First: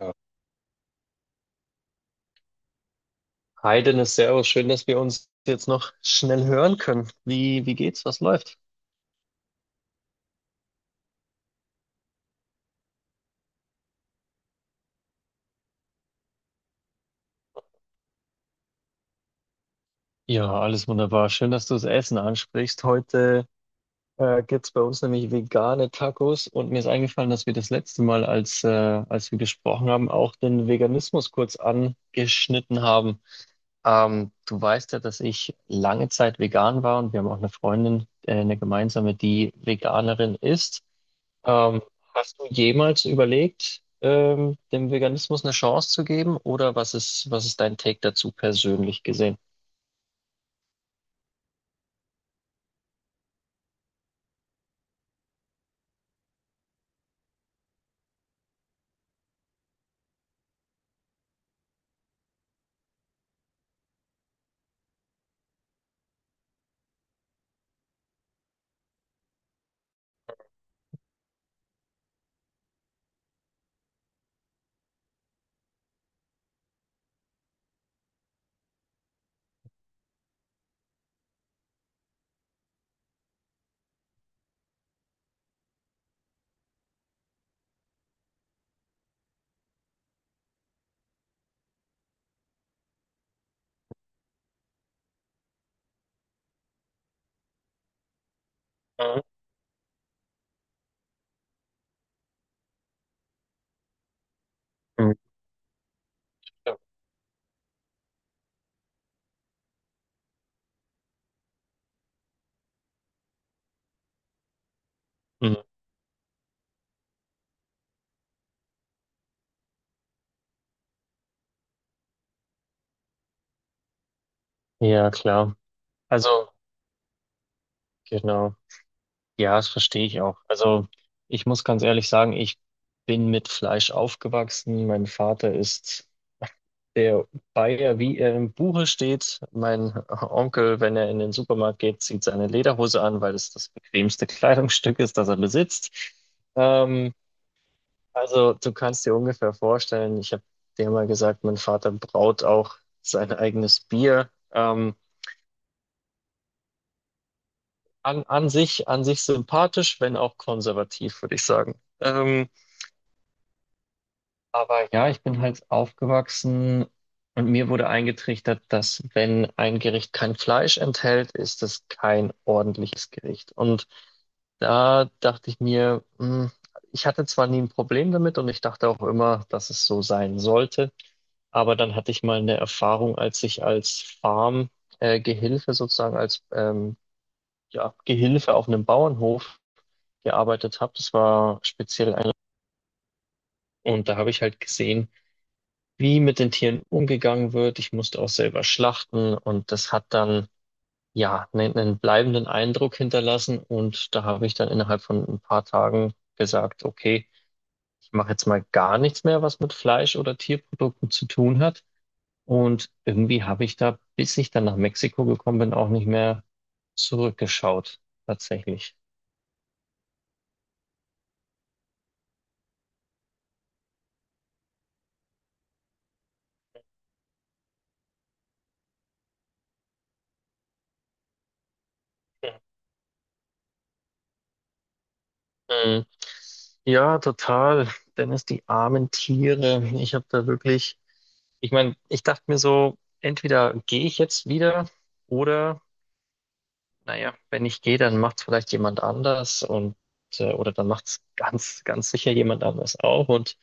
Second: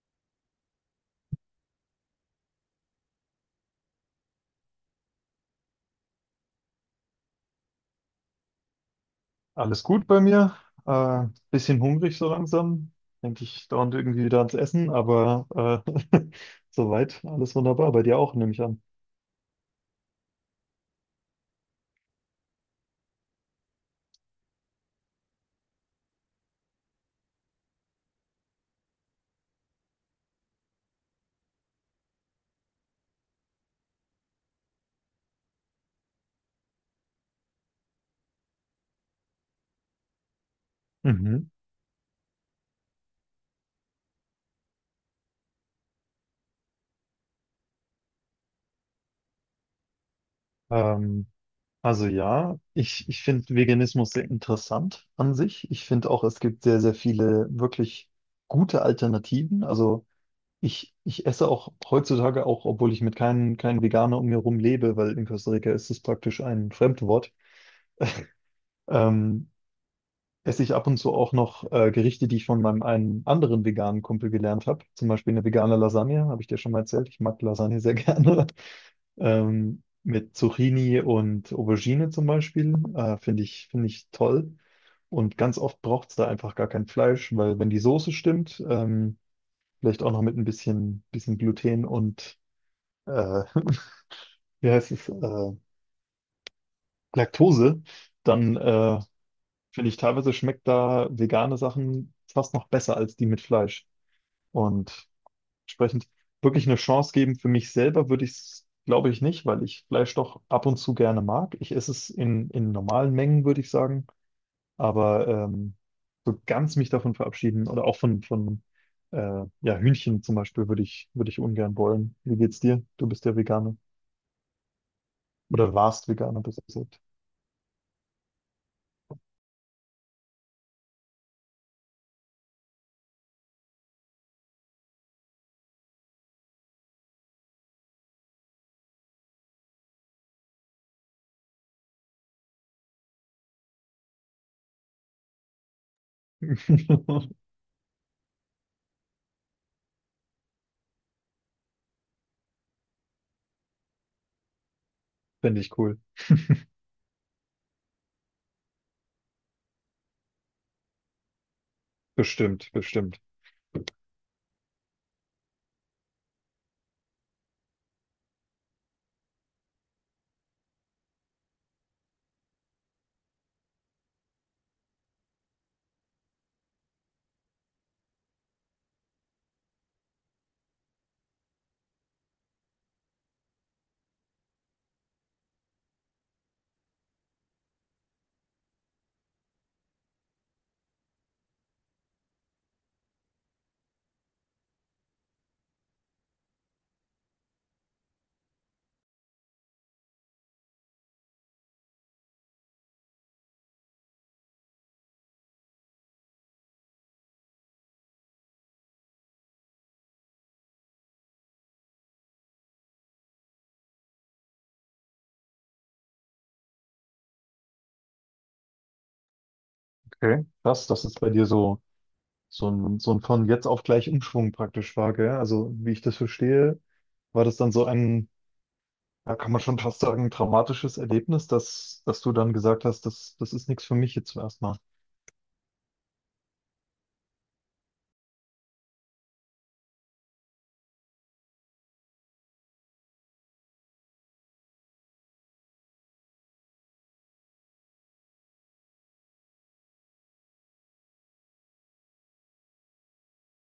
Ja. Hi Dennis, Servus, schön, dass wir uns jetzt noch schnell hören können. Wie geht's? Was läuft? Alles gut bei mir. Äh, Bisschen hungrig so langsam. Denke ich dauernd irgendwie wieder ans Essen, aber äh, soweit alles wunderbar. Bei dir auch, nehme ich an. Ja, alles wunderbar. Schön, dass du das Essen ansprichst. Heute gibt's bei uns nämlich vegane Tacos und mir ist eingefallen, dass wir das letzte Mal, als wir gesprochen haben, auch den Veganismus kurz angeschnitten haben. Du weißt ja, dass ich lange Zeit vegan war und wir haben auch eine Freundin, eine gemeinsame, die Veganerin ist. Mhm. Ähm, hast du jemals überlegt, dem Veganismus eine Chance zu geben oder was ist dein Take dazu persönlich gesehen? Ähm, also ja, ich finde Veganismus sehr interessant an sich. Ich finde auch, es gibt sehr, sehr viele wirklich gute Alternativen. Also ich esse auch heutzutage auch, obwohl ich mit keinem Veganer um mir herum lebe, weil in Costa Rica ist es praktisch ein Fremdwort. Ähm, Esse ich ab und zu auch noch Gerichte, die ich von meinem einen anderen veganen Kumpel gelernt habe. Zum Beispiel eine vegane Lasagne, habe ich dir schon mal erzählt. Ich mag Lasagne sehr gerne. Mit Zucchini und Aubergine zum Beispiel. Finde ich toll. Und ganz oft braucht es da einfach gar kein Fleisch, weil wenn die Soße stimmt, vielleicht auch noch mit ein bisschen Gluten und äh, wie heißt es, Laktose, dann Mhm. finde ich, teilweise schmeckt da vegane Sachen fast noch besser als die mit Fleisch. Und Mhm. entsprechend wirklich eine Chance geben für mich selber würde ich es, glaube ich, nicht, weil ich Fleisch doch ab und zu gerne mag. Ich esse es in normalen Mengen, würde ich sagen. Aber Mhm. So ganz mich davon verabschieden oder auch von äh, ja, Hühnchen zum Beispiel würde ich ungern wollen. Wie geht's dir? Du bist ja Veganer. Ja, klar. Oder warst Veganer, Also, besser gesagt. genau. Ja, das verstehe ich auch. Also, ich muss ganz ehrlich sagen, ich bin mit Fleisch aufgewachsen. Mein Vater ist der Bayer, wie er im Buche steht, mein Onkel, wenn er in den Supermarkt geht, zieht seine Lederhose an, weil es das bequemste Kleidungsstück ist, das er besitzt. Ähm, also du kannst dir ungefähr vorstellen, ich habe dir mal gesagt, mein Vater braut auch sein eigenes Bier. Ähm, Finde ich cool. an, an sich, an sich sympathisch, wenn auch konservativ, würde ich sagen. Ähm, Bestimmt, bestimmt. Aber ja, ich bin halt aufgewachsen und mir wurde eingetrichtert, dass wenn ein Gericht kein Fleisch enthält, ist es kein ordentliches Gericht. Und da dachte ich mir, ich hatte zwar nie ein Problem damit und ich dachte auch immer, dass es so sein sollte, aber dann hatte ich mal eine Erfahrung, als ich als Farm, Gehilfe sozusagen, als ja, Gehilfe auf einem Bauernhof gearbeitet habe. Das war speziell ein, und da habe ich halt gesehen, wie mit den Tieren umgegangen wird. Ich musste auch selber schlachten und das hat dann ja einen bleibenden Eindruck hinterlassen. Und da habe ich dann innerhalb von ein paar Tagen gesagt, okay, ich mache jetzt mal gar nichts mehr, was mit Fleisch oder Tierprodukten zu tun hat. Und irgendwie habe ich da, bis ich dann nach Mexiko gekommen bin, auch nicht mehr zurückgeschaut, tatsächlich. Okay. Krass, dass es bei dir so so ein von jetzt auf gleich Umschwung praktisch war, gell? Also, wie ich das verstehe, war das dann so ein, ja, kann man schon fast sagen, traumatisches Erlebnis, dass du dann gesagt hast, das ist nichts für mich jetzt erstmal. Mhm. Ja, total. Dennis, die armen Tiere. Ich habe da wirklich, ich meine, ich dachte mir so, entweder gehe ich jetzt wieder oder, naja, wenn ich gehe, dann macht es vielleicht jemand anders und oder dann macht es ganz, ganz sicher jemand anders auch. Und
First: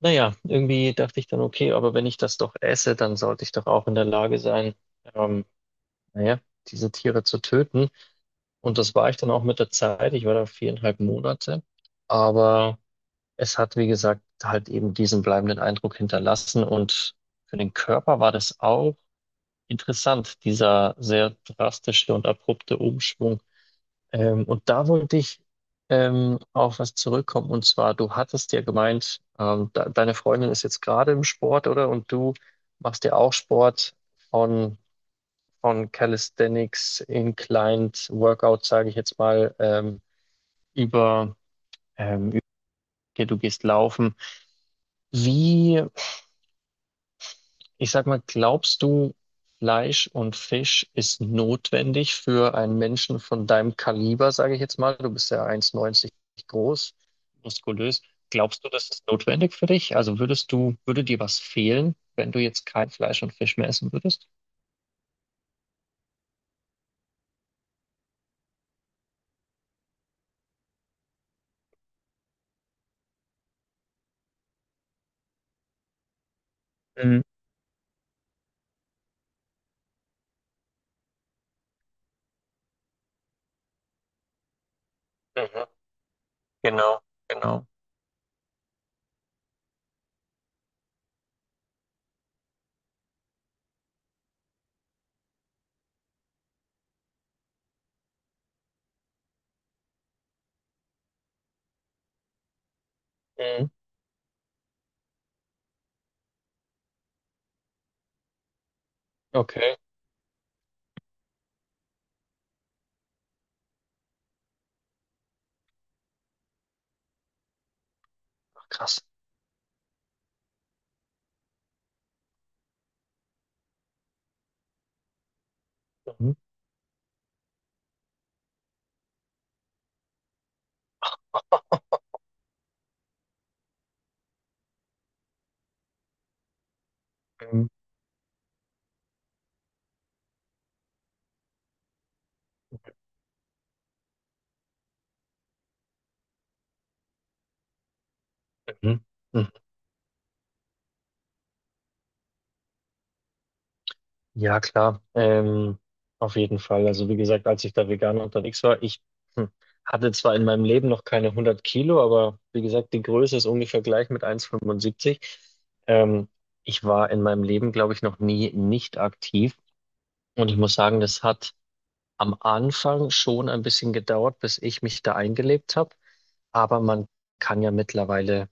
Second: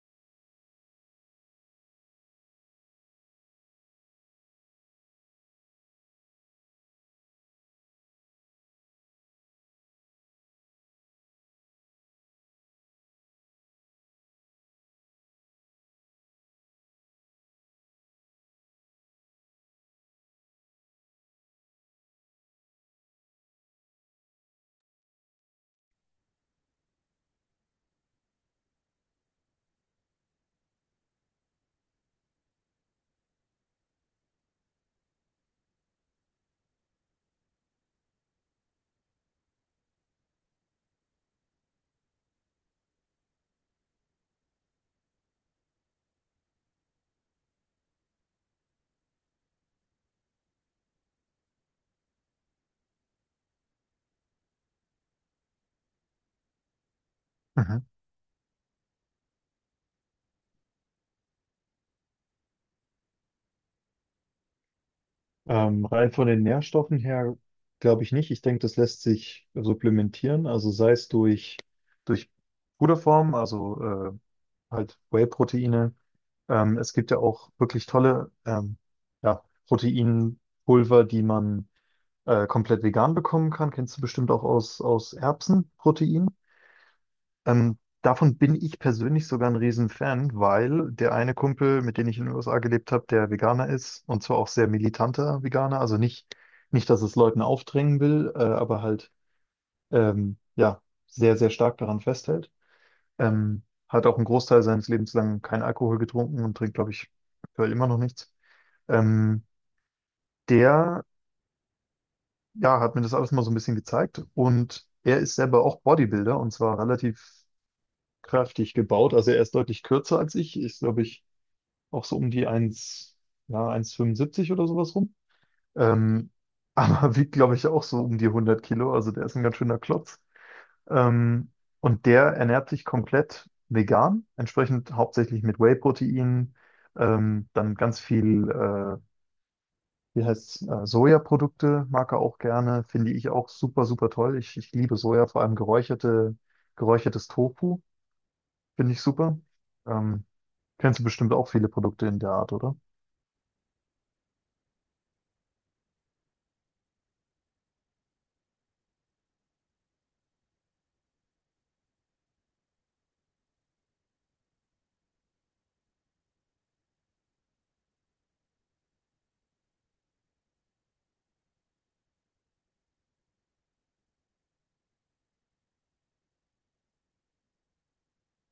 naja, irgendwie dachte ich dann, okay, aber wenn ich das doch esse, dann sollte ich doch auch in der Lage sein, ähm, naja, diese Tiere zu töten. Und das war ich dann auch mit der Zeit. Ich war da viereinhalb Monate. Aber es hat, wie gesagt, halt eben diesen bleibenden Eindruck hinterlassen und für den Körper war das auch interessant, dieser sehr drastische und abrupte Umschwung. Und da wollte ich auf was zurückkommen und zwar, du hattest ja gemeint, de deine Freundin ist jetzt gerade im Sport, oder? Und du machst ja auch Sport von, von Calisthenics, Inclined Workout, sage ich jetzt mal, über, ähm, okay, du gehst laufen. Wie Ich sag mal, glaubst du, Fleisch und Fisch ist notwendig für einen Menschen von deinem Kaliber, sage ich jetzt mal? Du bist ja 1,90 groß, Mhm. muskulös. Glaubst du, das ist notwendig für dich? Also würdest du, würde dir was fehlen, wenn du jetzt kein Fleisch und Fisch mehr essen würdest? Rein von den Nährstoffen her glaube ich nicht. Ich denke, das lässt sich supplementieren, also sei es durch Puderform, also halt Whey-Proteine. Es gibt ja Mhm. auch wirklich tolle ja, Proteinpulver, die man komplett vegan bekommen kann. Kennst du bestimmt auch aus Mhm. Erbsenprotein. Genau, genau. Davon bin ich persönlich sogar ein Riesenfan, weil der eine Kumpel, mit dem ich in den USA gelebt habe, der Veganer ist und zwar auch sehr militanter Veganer, also nicht, nicht, dass es Leuten aufdrängen will, aber halt ja, sehr, sehr stark daran festhält. Mhm. Hat auch einen Großteil seines Lebens lang keinen Akkohol getrunken und trinkt, glaube ich, aktuell immer noch nichts. Ähm, Okay. Der ja, hat mir das alles mal so ein bisschen gezeigt. Und er ist selber auch Bodybuilder und zwar relativ Ach, kräftig krass. gebaut. Also er ist deutlich kürzer als ich. Ist, glaube ich, auch so um die eins, ja, 1,75 oder sowas rum. Ähm, Mhm. aber wiegt, glaube ich, auch so um die 100 Kilo. Also der ist ein ganz schöner Klotz. Ähm, und der ernährt sich komplett vegan, entsprechend hauptsächlich mit Whey-Protein, Mhm. dann ganz viel wie heißt Sojaprodukte mag er auch gerne, finde ich auch super, super toll. Ich liebe Soja, vor allem geräucherte, geräuchertes Tofu, finde ich super. Mhm. Ähm, Kennst du bestimmt auch viele Produkte in der Art, oder? Ja, klar. Auf jeden Fall. Also wie gesagt, als ich da vegan unterwegs war, ich hm, hatte zwar in meinem Leben noch keine 100 Kilo, aber wie gesagt, die Größe ist ungefähr gleich mit 1,75. Ähm, ich war in meinem Leben, glaube ich, noch nie nicht aktiv. Und ich muss sagen, das hat am Anfang schon ein bisschen gedauert, bis ich mich da eingelebt habe. Aber man kann ja mittlerweile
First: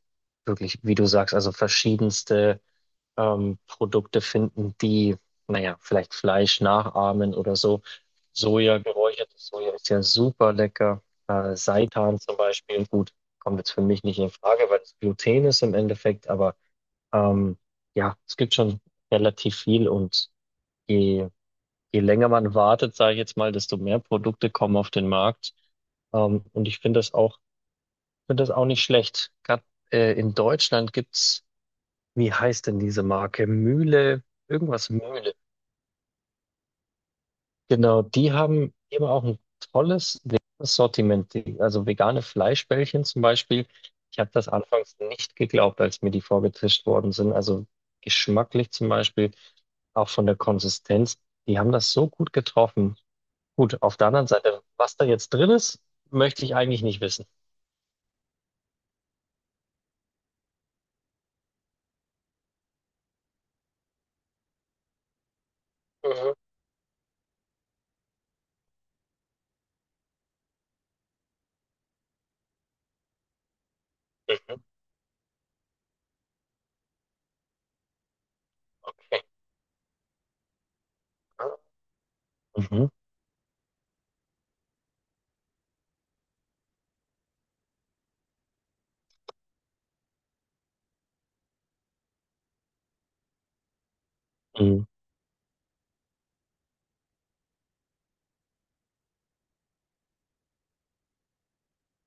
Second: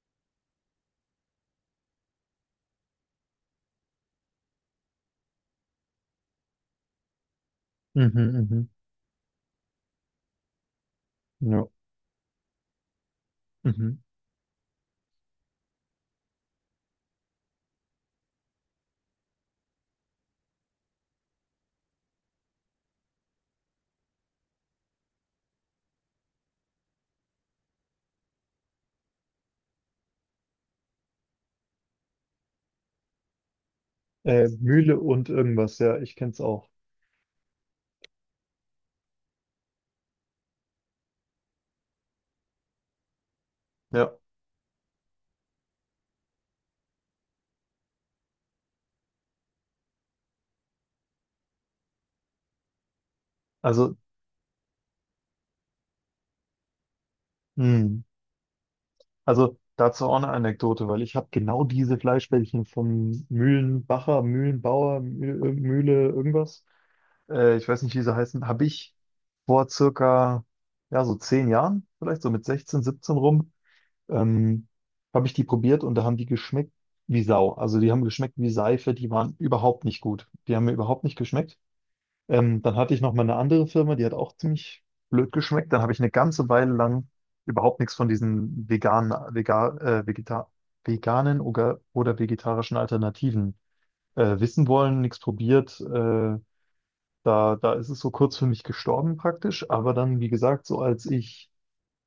wirklich, wie du sagst, also verschiedenste Produkte finden, die, naja, vielleicht Fleisch nachahmen oder so. Mhm, Soja, geräuchertes Soja ist ja super lecker. mhm. Äh, Ja. Seitan zum Beispiel, gut, kommt jetzt für Mhm. mich nicht in Frage, weil es Gluten ist im Endeffekt, aber ähm, ja, es gibt schon relativ viel und je, je länger man wartet, sage ich jetzt mal, desto mehr Produkte kommen auf den Markt. Und ich finde das auch nicht schlecht. Gerade in Deutschland gibt's – wie heißt denn diese Marke? Mühle, irgendwas Mühle und Mühle. irgendwas, ja, ich kenn's auch. Genau, die haben eben auch ein tolles veganes Sortiment, also vegane Fleischbällchen zum Beispiel. Ja, Ich habe das anfangs nicht geglaubt, als mir die vorgetischt worden sind. Also geschmacklich zum Beispiel, auch von der Konsistenz. Die haben das so gut getroffen. Gut, also, auf der anderen Seite, was da jetzt drin ist, möchte ich eigentlich nicht wissen. mh. Also dazu auch eine Anekdote, weil ich habe genau diese Fleischbällchen vom Mühlenbacher, Mühlenbauer, Mühle, Mhm. irgendwas. Ich weiß nicht, wie sie heißen, habe ich vor circa, ja, so 10 Jahren, vielleicht so mit 16, 17 rum, Mhm. ähm, habe ich die probiert und da haben die geschmeckt wie Sau. Also die haben geschmeckt wie Seife, die waren überhaupt nicht gut. Die haben mir überhaupt nicht geschmeckt. Dann Mhm. hatte ich noch mal eine andere Firma, die hat auch ziemlich blöd geschmeckt. Dann habe ich eine ganze Weile lang überhaupt nichts von diesen veganen oder vegetarischen Alternativen wissen Mhm. wollen, nichts probiert. Da ist es so kurz für mich gestorben praktisch, aber dann, wie gesagt, so als ich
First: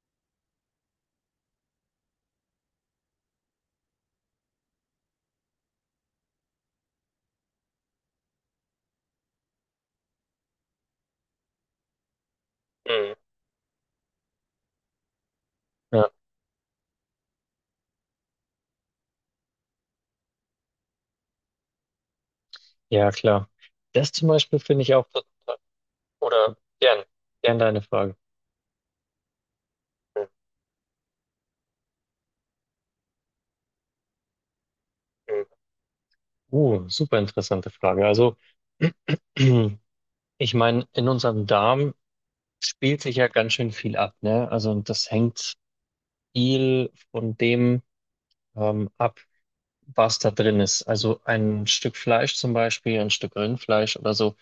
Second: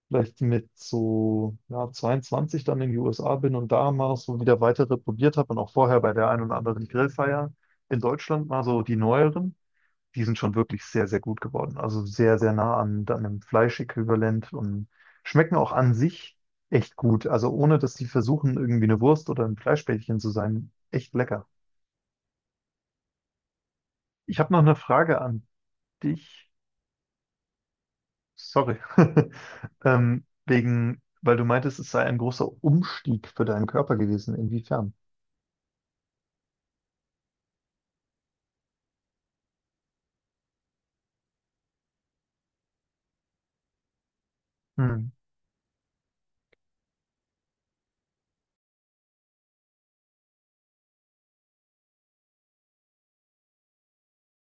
vielleicht mit so ja, 22 dann in die USA bin und da mal so wieder weitere probiert habe und auch vorher bei der einen oder anderen Grillfeier in Deutschland mal so die neueren, die sind schon wirklich sehr, sehr gut geworden. Also sehr, sehr nah an, Mhm. an einem Fleischäquivalent und schmecken auch an Ja, sich echt gut. Also ohne, dass die versuchen, irgendwie eine Wurst oder ein Fleischbällchen zu sein, echt lecker. ja, klar. Das zum Ich habe Beispiel noch eine finde ich auch Frage an total. dich. Oder gern, gern deine Frage. Sorry. Weil du meintest, es sei ein großer Umstieg für deinen Körper gewesen. Inwiefern? Mhm. Super interessante Frage. Also, ich meine, in unserem Darm spielt sich ja ganz schön viel ab, ne? Also, und Hm, das hängt viel von dem ab, was da drin ist. Also, ein Stück Fleisch zum Beispiel, ein Stück Rindfleisch oder so,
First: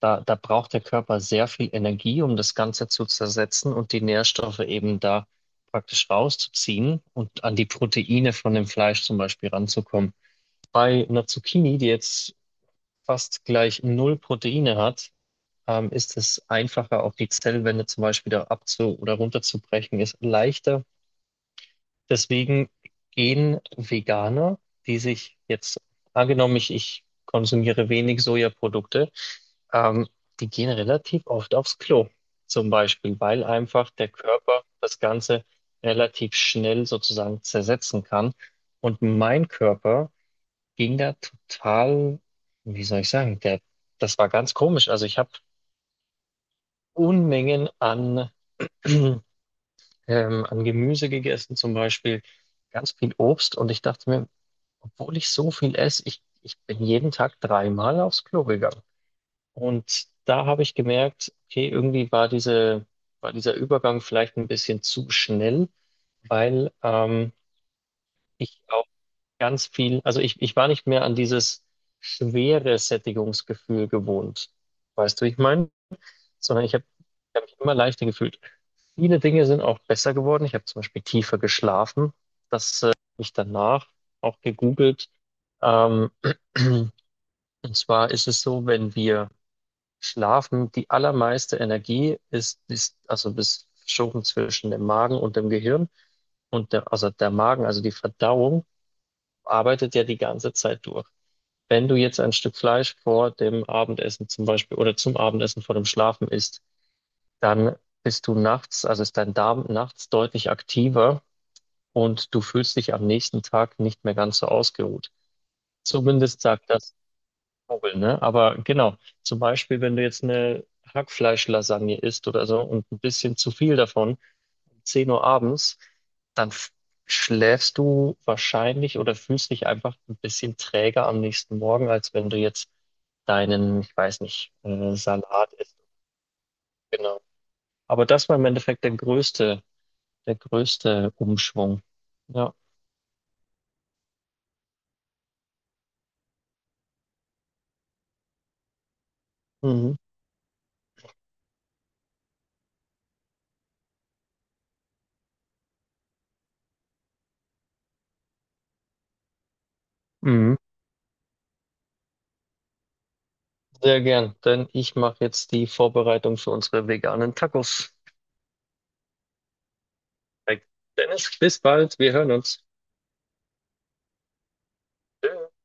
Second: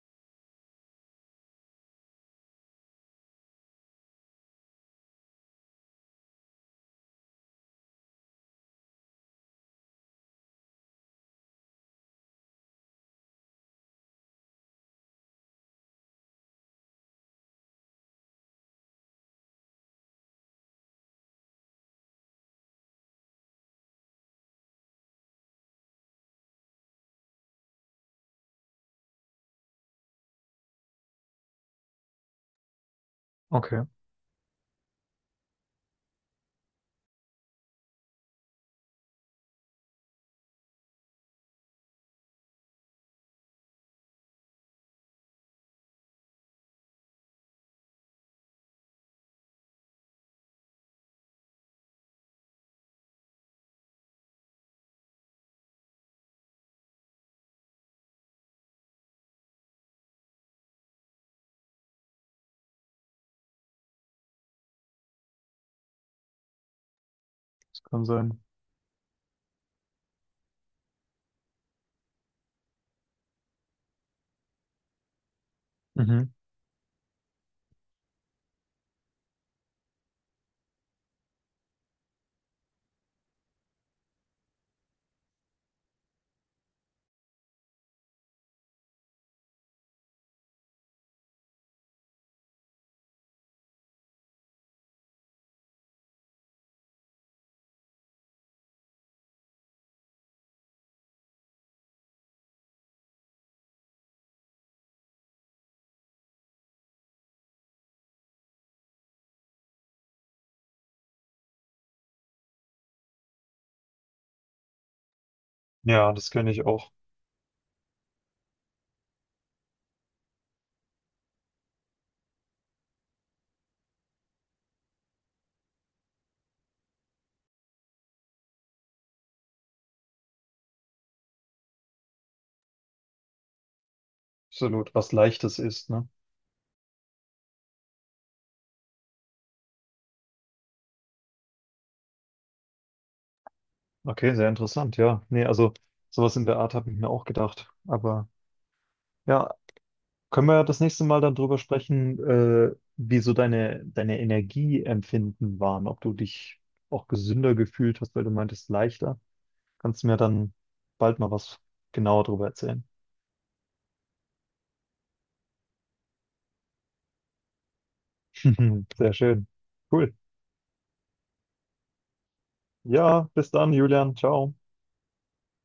da braucht der Körper sehr viel Energie, um das Ganze zu zersetzen und die Nährstoffe eben da praktisch rauszuziehen und an die Proteine von dem Fleisch zum Beispiel ranzukommen. Bei einer Zucchini, die jetzt fast gleich null Proteine hat, ist es einfacher, auch die Zellwände zum Beispiel da abzu- oder runterzubrechen, ist leichter. Deswegen gehen Veganer, die sich jetzt, angenommen, ich konsumiere wenig Sojaprodukte, ähm, die gehen relativ oft aufs Klo, zum Beispiel, weil okay, einfach der Körper das Ganze relativ schnell sozusagen zersetzen kann. Und mein Körper ging da total, wie soll ich sagen, das war ganz komisch. Also ich habe Unmengen an, ähm, an Gemüse gegessen, zum Beispiel ganz viel Obst. Und ich dachte mir, obwohl ich so viel esse, ich bin jeden Tag dreimal aufs Klo gegangen. Und da habe ich gemerkt, okay, irgendwie war dieser Übergang vielleicht ein bisschen zu schnell, weil das kann sein. ich auch ganz viel, also ich war nicht mehr an dieses schwere Sättigungsgefühl gewohnt. Weißt du, wie ich meine? Mhm. Sondern ich habe hab ich hab mich immer leichter gefühlt. Viele Dinge sind auch besser geworden. Ich habe zum Beispiel tiefer geschlafen. Das habe ich danach auch gegoogelt. Ähm, und zwar ist es so, wenn wir schlafen, die allermeiste Energie ist also bis verschoben zwischen dem Magen und dem Gehirn. Und der, also der Magen, also die Verdauung, arbeitet ja die ganze Zeit durch. Wenn du jetzt ein Stück Fleisch vor dem Abendessen zum Beispiel oder zum Abendessen vor dem Schlafen isst, dann bist du nachts, also ist dein Darm nachts deutlich aktiver und du fühlst dich am nächsten Tag nicht mehr ganz so ausgeruht. Ja, das Zumindest kenne ich sagt auch. das Google, ne? Aber genau, zum Beispiel, wenn du jetzt eine Hackfleischlasagne isst oder so und ein bisschen zu viel davon, 10 Uhr abends, dann schläfst du wahrscheinlich oder fühlst dich einfach ein bisschen träger am nächsten Morgen, als wenn du jetzt deinen, ich weiß nicht, Absolut. Was Salat Leichtes isst. ist, ne? Genau. Aber das war im Endeffekt der größte Umschwung. Ja. Okay, sehr interessant, ja. Nee, also sowas in der Art habe ich mir auch gedacht. Aber ja, Mhm. können wir ja das nächste Mal dann drüber sprechen, wie so deine Energieempfinden waren, ob du dich auch gesünder gefühlt hast, weil du meintest leichter. Kannst du mir dann Mhm. bald mal was genauer drüber erzählen? Sehr gern, denn ich mache jetzt die Vorbereitung für unsere veganen Tacos. Sehr schön. Cool. Perfekt. Dennis, bis bald, wir hören uns. Ja, bis dann, Julian. Ciao. Tschüss.